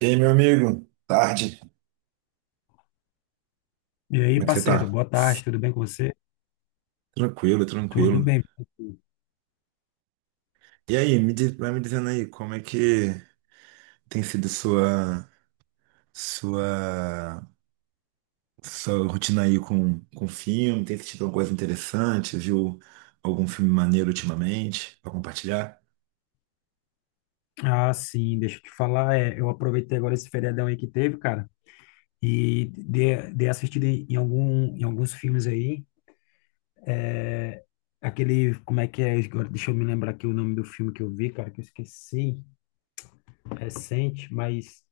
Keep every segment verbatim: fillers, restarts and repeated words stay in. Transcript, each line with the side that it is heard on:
right: E aí, meu amigo? Tarde.
left: E aí,
right: Como é que você
left: parceiro,
right: tá?
left: boa tarde, tudo bem com você?
right: Tranquilo,
left: Tudo
right: tranquilo.
left: bem.
right: E aí, me diz- vai me dizendo aí, como é que tem sido sua sua sua rotina aí com com filme? Tem assistido alguma coisa interessante? Viu algum filme maneiro ultimamente pra compartilhar?
left: Ah, sim, deixa eu te falar, é, eu aproveitei agora esse feriadão aí que teve, cara, e dei, dei assistida em, em algum, em alguns filmes aí, aquele, como é que é, agora deixa eu me lembrar aqui o nome do filme que eu vi, cara, que eu esqueci, recente, mas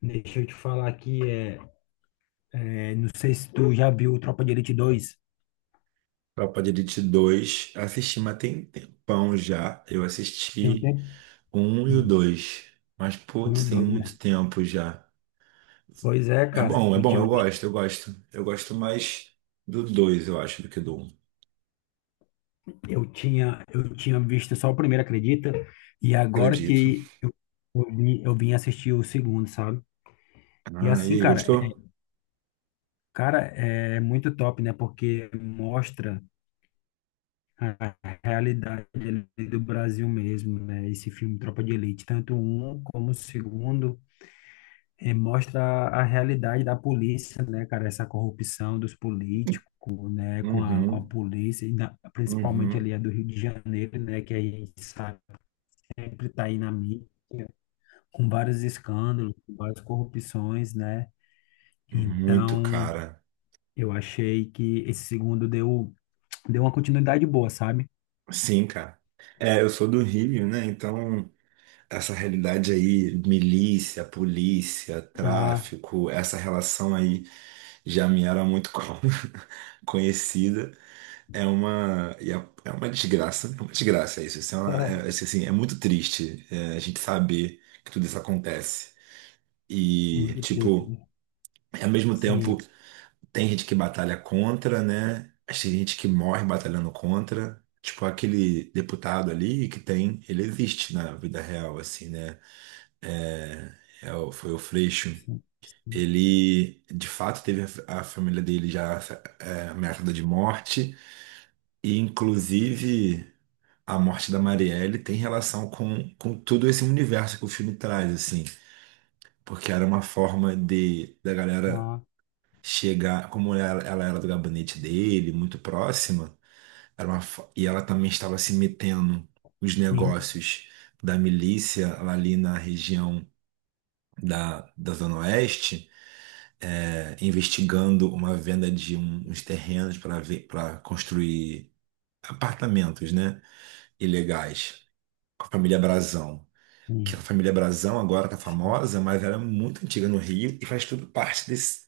left: deixa eu te falar aqui, é, é, não sei se tu já viu Tropa de Elite dois.
right: Tropa de Elite dois assisti, mas tem tempão já. Eu
left: Tem um
right: assisti
left: tempo?
right: o um e o
left: Hum,
right: dois, mas
left: um,
right: putz, tem
left: dois, né?
right: muito tempo já.
left: Pois é,
right: É
left: cara,
right: bom, é
left: eu
right: bom,
left: tinha
right: eu
left: visto
right: gosto, eu gosto. Eu gosto mais do dois, eu acho, do que do um.
left: Eu tinha, eu tinha visto só o primeiro, acredita? E agora
right: Acredito.
left: que eu, eu vim eu vim assistir o segundo, sabe? E
right: Ah, e
left: assim,
right: aí,
left: cara, é,
right: gostou?
left: cara, é muito top, né? Porque mostra a realidade ali do Brasil mesmo, né? Esse filme Tropa de Elite, tanto um como o segundo, eh, mostra a realidade da polícia, né, cara? Essa corrupção dos políticos, né? Com a, com a
right: Uhum,
left: polícia, e na- principalmente
right: uhum.
left: ali a do Rio de Janeiro, né? Que a gente sabe sempre está aí na mídia, com vários escândalos, com várias corrupções, né?
right: Muito,
left: Então,
right: cara.
left: eu achei que esse segundo deu, deu, uma continuidade boa, sabe?
right: Sim, cara. É, eu sou do Rio, né? Então, essa realidade aí, milícia, polícia,
left: Ah,
right: tráfico, essa relação aí já me era muito co- conhecida. É uma, e é é uma desgraça, é uma desgraça isso. Isso é, uma-
left: Ah,
right: é- isso, assim, é muito triste, é, a gente saber que tudo isso acontece. E,
left: muito triste,
right: tipo,
left: né?
right: ao mesmo tempo,
left: Sim,
right: tem gente que batalha contra, né? Mas tem gente que morre batalhando contra. Tipo, aquele deputado ali que tem, ele existe na vida real, assim, né? É, é o- foi o Freixo.
left: sim, sim.
right: Ele, de fato, teve a, a família dele já, é, ameaçada de morte. E, inclusive, a morte da Marielle tem relação com, com todo esse universo que o filme traz, assim, porque era uma forma de da galera
left: Ah,
right: chegar, como ela, ela era do gabinete dele, muito próxima, era uma, fo- e ela também estava se metendo nos
left: sim,
right: negócios da milícia lá ali na região da, da Zona Oeste, é, investigando uma venda de um- uns terrenos para ver, para construir apartamentos, né, ilegais, com a família Brazão. Que é a
left: sim,
right: família Brazão agora tá
left: sim,
right: famosa, mas ela é muito antiga no Rio e faz tudo parte desse,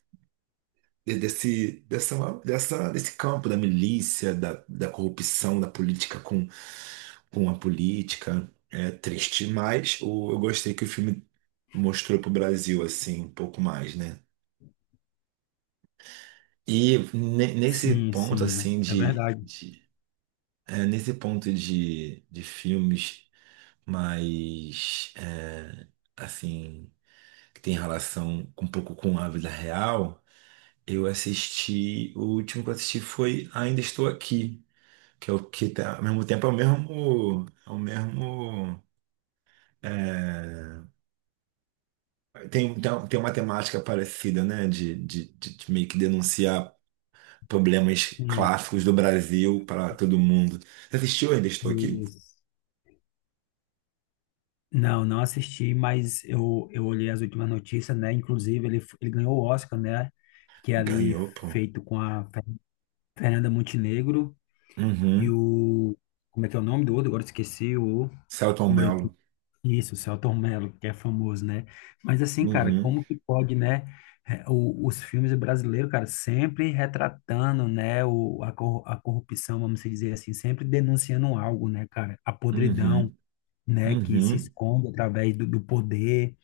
right: de- desse, dessa, dessa, desse campo da milícia, da, da corrupção, da política com, com a política. É triste, mas o, eu gostei que o filme mostrou pro Brasil, assim, um pouco mais, né? E ne- nesse
left: sim,
right: ponto,
left: sim, é,
right: assim,
left: é
right: de,
left: verdade.
right: de é, nesse ponto de, de filmes mais, é, assim, que tem relação um pouco com a vida real, eu assisti. O último que eu assisti foi Ainda Estou Aqui, que é o que tá, ao mesmo tempo é o mesmo, é o mesmo, é, tem, tem tem uma temática parecida, né, de, de, de, de meio que denunciar problemas
left: Sim,
right: clássicos do Brasil para todo mundo. Você assistiu Ainda Estou Aqui?
left: isso. Não, não assisti, mas eu, eu olhei as últimas notícias, né? Inclusive, ele, f- ele ganhou o Oscar, né? Que é ali
right: Ganhou, pô.
left: feito com a Fernanda Montenegro e
right: Uhum.
left: o. Como é que é o nome do outro? Agora eu esqueci o
right: Selton
left: o Branquinho.
right: Mello.
left: Isso, o Selton Mello, que é famoso, né? Mas assim, cara,
right: Uhum,
left: como que pode, né? É, o- os filmes brasileiros, cara, sempre retratando, né, o, a, cor- a corrupção, vamos dizer assim, sempre denunciando algo, né, cara? A podridão,
right: uhum,
left: né, que se
right: uhum,
left: esconde através do, do poder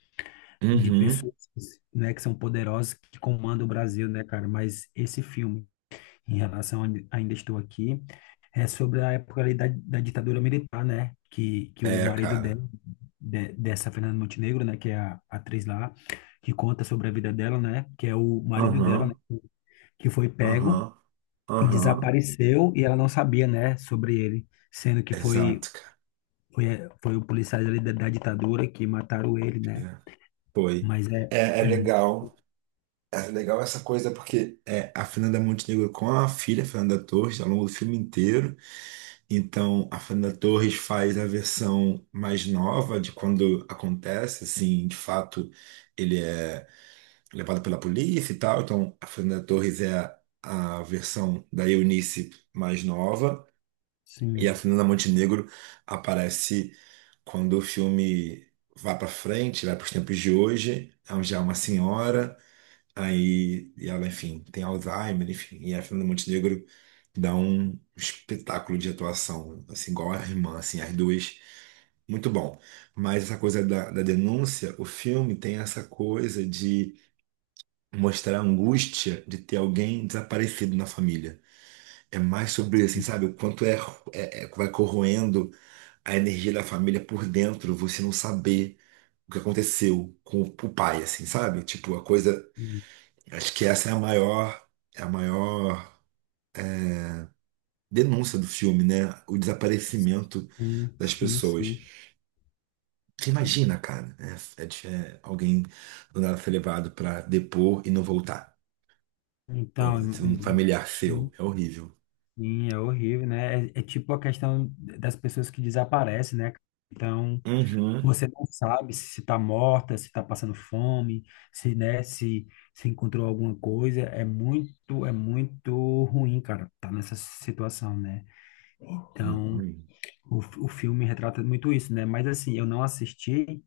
left: de
right: uhum.
left: pessoas, né, que são poderosas, que comandam o Brasil, né, cara? Mas esse filme em relação a onde ainda estou aqui, é sobre a época ali da, da ditadura militar, né? Que, que o
right: É,
left: marido
right: cara.
left: dela, de- dessa Fernanda Montenegro, né? Que é a atriz lá, que conta sobre a vida dela, né? Que é o marido dela, né?
right: Aham,
left: Que foi pego
right: aham.
left: e
right: Aham.
left: desapareceu e ela não sabia, né? Sobre ele, sendo que foi
right: Exato,
left: foi, foi o policiais ali da, da ditadura que mataram ele, né?
right: cara. Foi.
left: Mas é,
right: É, é
left: é mu-
right: legal. É legal essa coisa porque, é, a Fernanda Montenegro com a filha Fernanda Torres ao longo do filme inteiro. Então, a Fernanda Torres faz a versão mais nova de quando acontece, assim, de fato, ele é levado pela polícia e tal. Então, a Fernanda Torres é a, a versão da Eunice mais nova. E a
left: sim,
right: Fernanda Montenegro aparece quando o filme vai para frente, vai para os tempos de hoje, onde já é uma senhora, aí e ela, enfim, tem Alzheimer, enfim, e a Fernanda Montenegro dá um espetáculo de atuação, assim, igual a irmã, assim, as duas, muito bom. Mas essa coisa da, da denúncia, o filme tem essa coisa de mostrar a angústia de ter alguém desaparecido na família. É mais sobre, assim, sabe, o quanto é, é é- vai corroendo a energia da família por dentro, você não saber o que aconteceu com o o pai, assim, sabe? Tipo, a coisa.
left: sim,
right: Acho que essa é a maior, é a maior denúncia do filme, né? O desaparecimento
left: sim,
right: das
left: sim.
right: pessoas.
left: Sim.
right: Você
left: E,
right: imagina, cara, né? É, de- é alguém do nada ser levado pra depor e não voltar. Ou
left: Então,
right: um
left: em- em-
right: familiar seu.
left: sim,
right: É horrível.
left: sim, é horrível, né? É, é tipo a questão das pessoas que desaparecem, né? Então,
right: Uhum.
left: você não sabe se está morta, se está passando fome, se, né, se, se encontrou alguma coisa. É muito, é muito ruim, cara, tá nessa situação, né? Então,
right: Uhum.
left: o, o filme retrata muito isso, né? Mas assim, eu não assisti,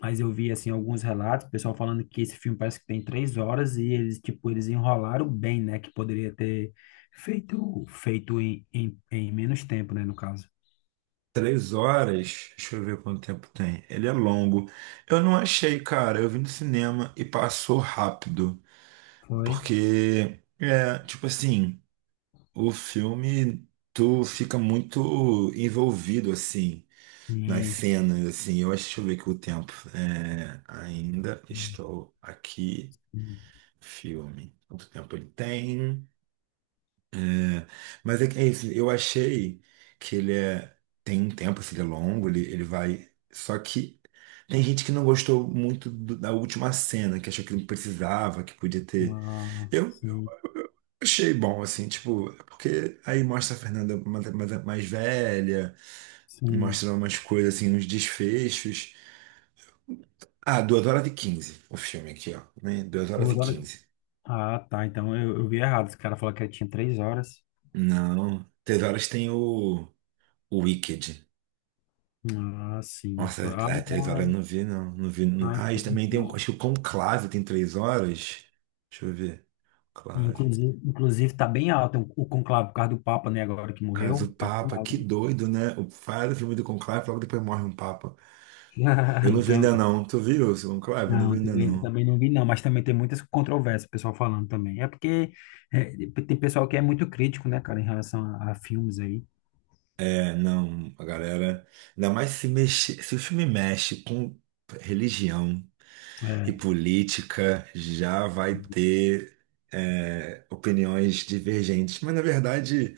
left: mas eu vi, assim, alguns relatos, o pessoal falando que esse filme parece que tem três horas e eles, tipo, eles enrolaram bem, né? Que poderia ter feito, feito em, em, em menos tempo, né, no caso.
right: Três horas, deixa eu ver quanto tempo tem. Ele é longo. Eu não achei, cara. Eu vi no cinema e passou rápido.
left: Foi?
right: Porque, é, tipo assim, o filme, tu fica muito envolvido, assim, nas
left: Sim.
right: cenas, assim. Eu acho, deixa eu ver aqui o tempo. É, ainda
left: Sim.
right: estou aqui.
left: Sim.
right: Filme. Quanto tempo ele tem? Né? Mas é, que- é isso, eu achei que ele é. Tem um tempo, assim, ele é longo, ele, ele vai. Só que tem gente que não gostou muito do- da última cena, que achou que não precisava, que podia ter.
left: Ah,
right: Eu
left: sim.
right: achei bom, assim, tipo, é porque aí mostra a Fernanda mais, mais, mais velha,
left: Sim.
right: mostra umas coisas, assim, uns desfechos. Ah, duas horas e quinze o filme aqui, ó, né? Duas horas e
left: Duas horas.
right: quinze.
left: Ah, tá. Então eu, eu vi errado. Esse cara falou que ele tinha três horas.
right: Não, três horas tem o, o Wicked.
left: Ah, sim.
right: Nossa,
left: Ah,
right: é, é, três horas
left: então
right: eu
left: é.
right: não vi, não. Não vi, não.
left: Ah,
right: Ah, isso também tem um.
left: então.
right: Acho que o Conclave tem três horas. Deixa eu ver. Conclave.
left: Inclusive, inclusive tá bem alto o conclave por causa do Papa, né? Agora que
right: Cara
left: morreu,
right: do
left: tá bem
right: Papa,
left: alto.
right: que doido, né? O faz o filme do Conclave, logo depois morre um Papa. Eu não vi
left: Então,
right: ainda não. Tu viu o Conclave? Eu não vi
left: não,
right: ainda
left: também,
right: não.
left: também não vi, não, mas também tem muitas controvérsias, o pessoal falando também. É porque é, tem pessoal que é muito crítico, né, cara, em relação a, a filmes aí.
right: É, não, a galera. Ainda mais se mexer. Se o filme mexe com religião, e
left: É,
right: política, já vai ter, é, opiniões divergentes. Mas, na verdade,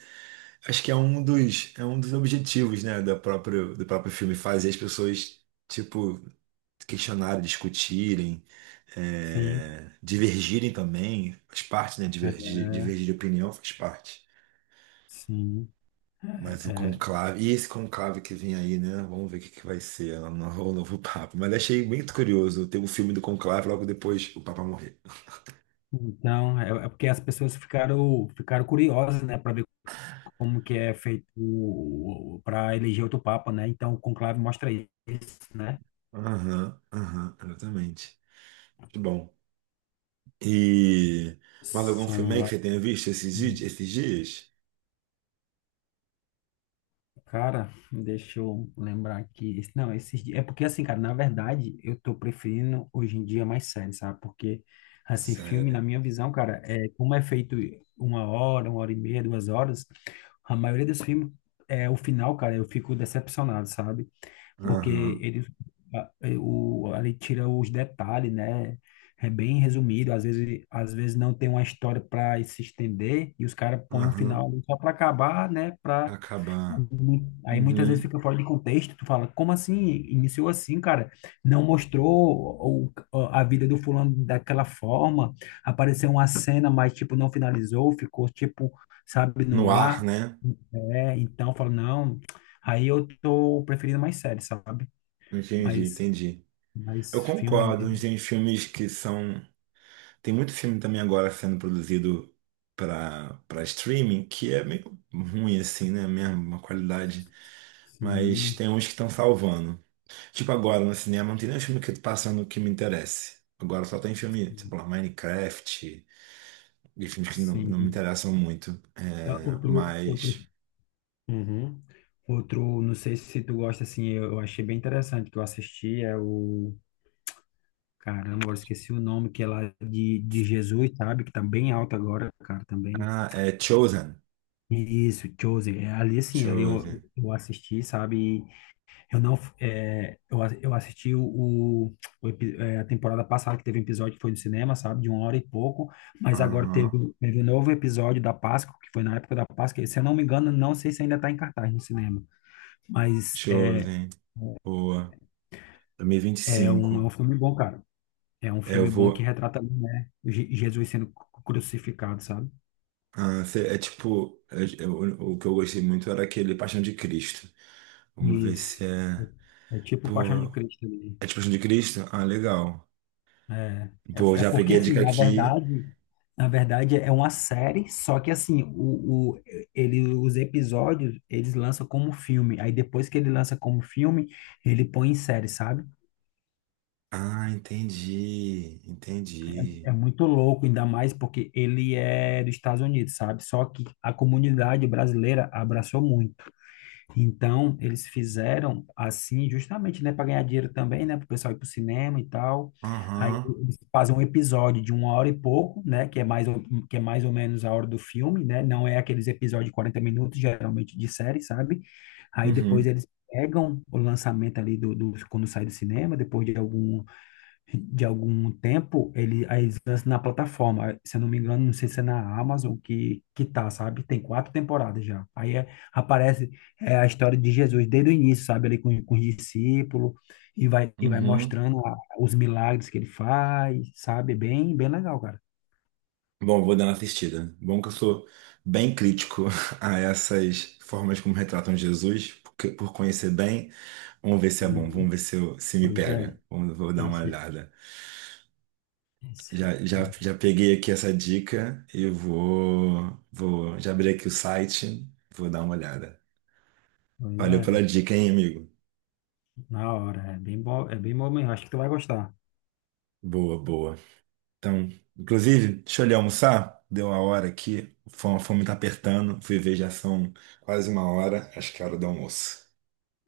right: acho que é um dos, é um dos objetivos, né, do próprio, do próprio filme, fazer as pessoas, tipo, questionarem, discutirem,
left: sim,
right: é, divergirem também. Faz parte, né? Divergir, divergir de opinião faz parte.
left: sim.
right: Mas o
left: É,
right: conclave, e esse conclave que vem aí, né? Vamos ver o que que vai ser o novo, o novo Papa. Mas achei muito curioso ter o filme do conclave logo depois o Papa morrer.
left: Então, é, é porque as pessoas ficaram, ficaram curiosas, né, para ver como que é feito para eleger outro papa, né? Então, o conclave mostra isso, né?
right: Aham, aham, exatamente. Muito bom. E mais algum filme
left: São
right: aí que
left: vários.
right: você tenha visto esses, di- esses dias?
left: Cara, deixa eu lembrar aqui. Esse- Não, esses dias. É porque, assim, cara, na verdade, eu tô preferindo hoje em dia mais séries, sabe? Porque, assim, filme,
right: Sério.
left: na minha visão, cara, é como é feito uma hora, uma hora e meia, duas horas, a maioria dos filmes, é, o final, cara, eu fico decepcionado, sabe? Porque
right: Aham,
left: ele, a- é, o, ele tira os detalhes, né? É bem resumido, às vezes, às vezes não tem uma história para se estender e os caras põem um
right: aham.
left: final só para acabar, né?
right: Acabar.
left: Mu- Aí muitas vezes
right: Uhum.
left: fica fora de contexto, tu fala, como assim? Iniciou assim, cara? Não mostrou o- a vida do fulano daquela forma, apareceu uma cena, mas tipo, não finalizou, ficou tipo, sabe,
right: No
left: no
right: ar,
left: ar.
right: né?
left: É, então eu falo, não, aí eu tô preferindo mais séries, sabe?
right: Entendi,
left: Mas,
right: entendi. Eu
left: mas filme
right: concordo, uns
left: mesmo,
right: tem filmes que são. Tem muito filme também agora sendo produzido para para streaming que é meio ruim, assim, né? Mesmo, uma qualidade. Mas
left: sim,
right: tem uns que estão salvando. Tipo, agora no cinema não tem nenhum filme que passa no que me interesse. Agora só tem filme, tipo lá, Minecraft, e filmes que não, não me
left: sim.
right: interessam muito.
left: Ah,
right: É,
left: Outro,
right: mas.
left: outro Uhum. Outro, não sei se tu gosta, assim, eu eu achei bem interessante que eu assisti, é o, caramba, agora esqueci o nome, que é lá de, de Jesus, sabe? Que tá bem alto agora, cara, também.
right: Ah, é Chosen.
left: Isso, Chosen, é, ali assim, ali eu,
right: Chosen.
left: eu assisti, sabe? E Eu não, é, eu, a- eu assisti o, o, o epi- é, a temporada passada, que teve um episódio que foi no cinema, sabe? De uma hora e pouco, mas agora teve,
right: Aham.
left: teve um novo episódio da Páscoa, que foi na época da Páscoa, e se eu não me engano, não sei se ainda tá em cartaz no cinema. Mas é,
right: Chosen. Boa.
left: É um, é
right: dois mil e vinte e cinco.
left: um filme bom, cara. É um
right: É, eu
left: filme bom que
right: vou.
left: retrata, né, Je- Jesus sendo cru- crucificado, sabe?
right: Ah, cê- é tipo. é- é o, o que eu gostei muito era aquele Paixão de Cristo. Vamos ver
left: Isso.
right: se é.
left: É, é tipo Paixão
right: Pô.
left: de Cristo ali.
right: É tipo Paixão de Cristo? Ah, legal.
left: É, é,
right: Pô,
left: é
right: já peguei
left: porque,
right: a
left: assim,
right: dica
left: na
right: aqui.
left: verdade, na verdade é uma série, só que, assim, o, o, ele, os episódios, eles lançam como filme. Aí, depois que ele lança como filme, ele põe em série, sabe?
right: Ah, entendi, entendi.
left: É muito louco, ainda mais porque ele é dos Estados Unidos, sabe? Só que a comunidade brasileira abraçou muito. Então, eles fizeram assim, justamente, né, para ganhar dinheiro também, né, para o pessoal ir para o cinema e tal. Aí
right: Aham,
left: eles fazem um episódio de uma hora e pouco, né, que é mais ou, que é mais ou menos a hora do filme, né, não é aqueles episódios de quarenta minutos, geralmente de série, sabe? Aí depois
right: uhum,
left: eles pegam o lançamento ali do, do- quando sai do cinema, depois de algum, de algum tempo, ele, aí eles lançam na plataforma. Se eu não me engano, não sei se é na Amazon que, que tá, sabe? Tem quatro temporadas já. Aí é- aparece é, a história de Jesus desde o início, sabe? Ali com, com os discípulos, e vai, e vai
right: uhum.
left: mostrando a- os milagres que ele faz, sabe? Bem, bem legal, cara.
right: Bom, vou dar uma assistida. Bom que eu sou bem crítico a essas formas como retratam Jesus, porque, por conhecer bem, vamos ver se é bom,
left: Uhum.
right: vamos ver se, eu- se me
left: Pois é,
right: pega. Vamos, vou dar uma
left: esse,
right: olhada. Já,
left: esse,
right: já, já peguei aqui essa dica e vou, vou já abri aqui o site, vou dar uma olhada.
left: pois
right: Valeu pela
left: é,
right: dica, hein, amigo?
left: na hora, é bem bom, é bem bom mesmo, acho que tu vai gostar.
right: Boa, boa. Então, inclusive, deixa eu ali almoçar. Deu a hora aqui. A fome a fome tá apertando. Fui ver, já são quase uma hora. Acho que é hora do almoço.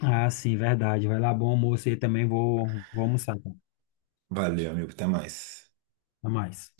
left: Ah, sim, verdade, vai lá, bom almoço aí também, vou, vou almoçar, tá?
right: Valeu, amigo. Até mais.
left: Até mais.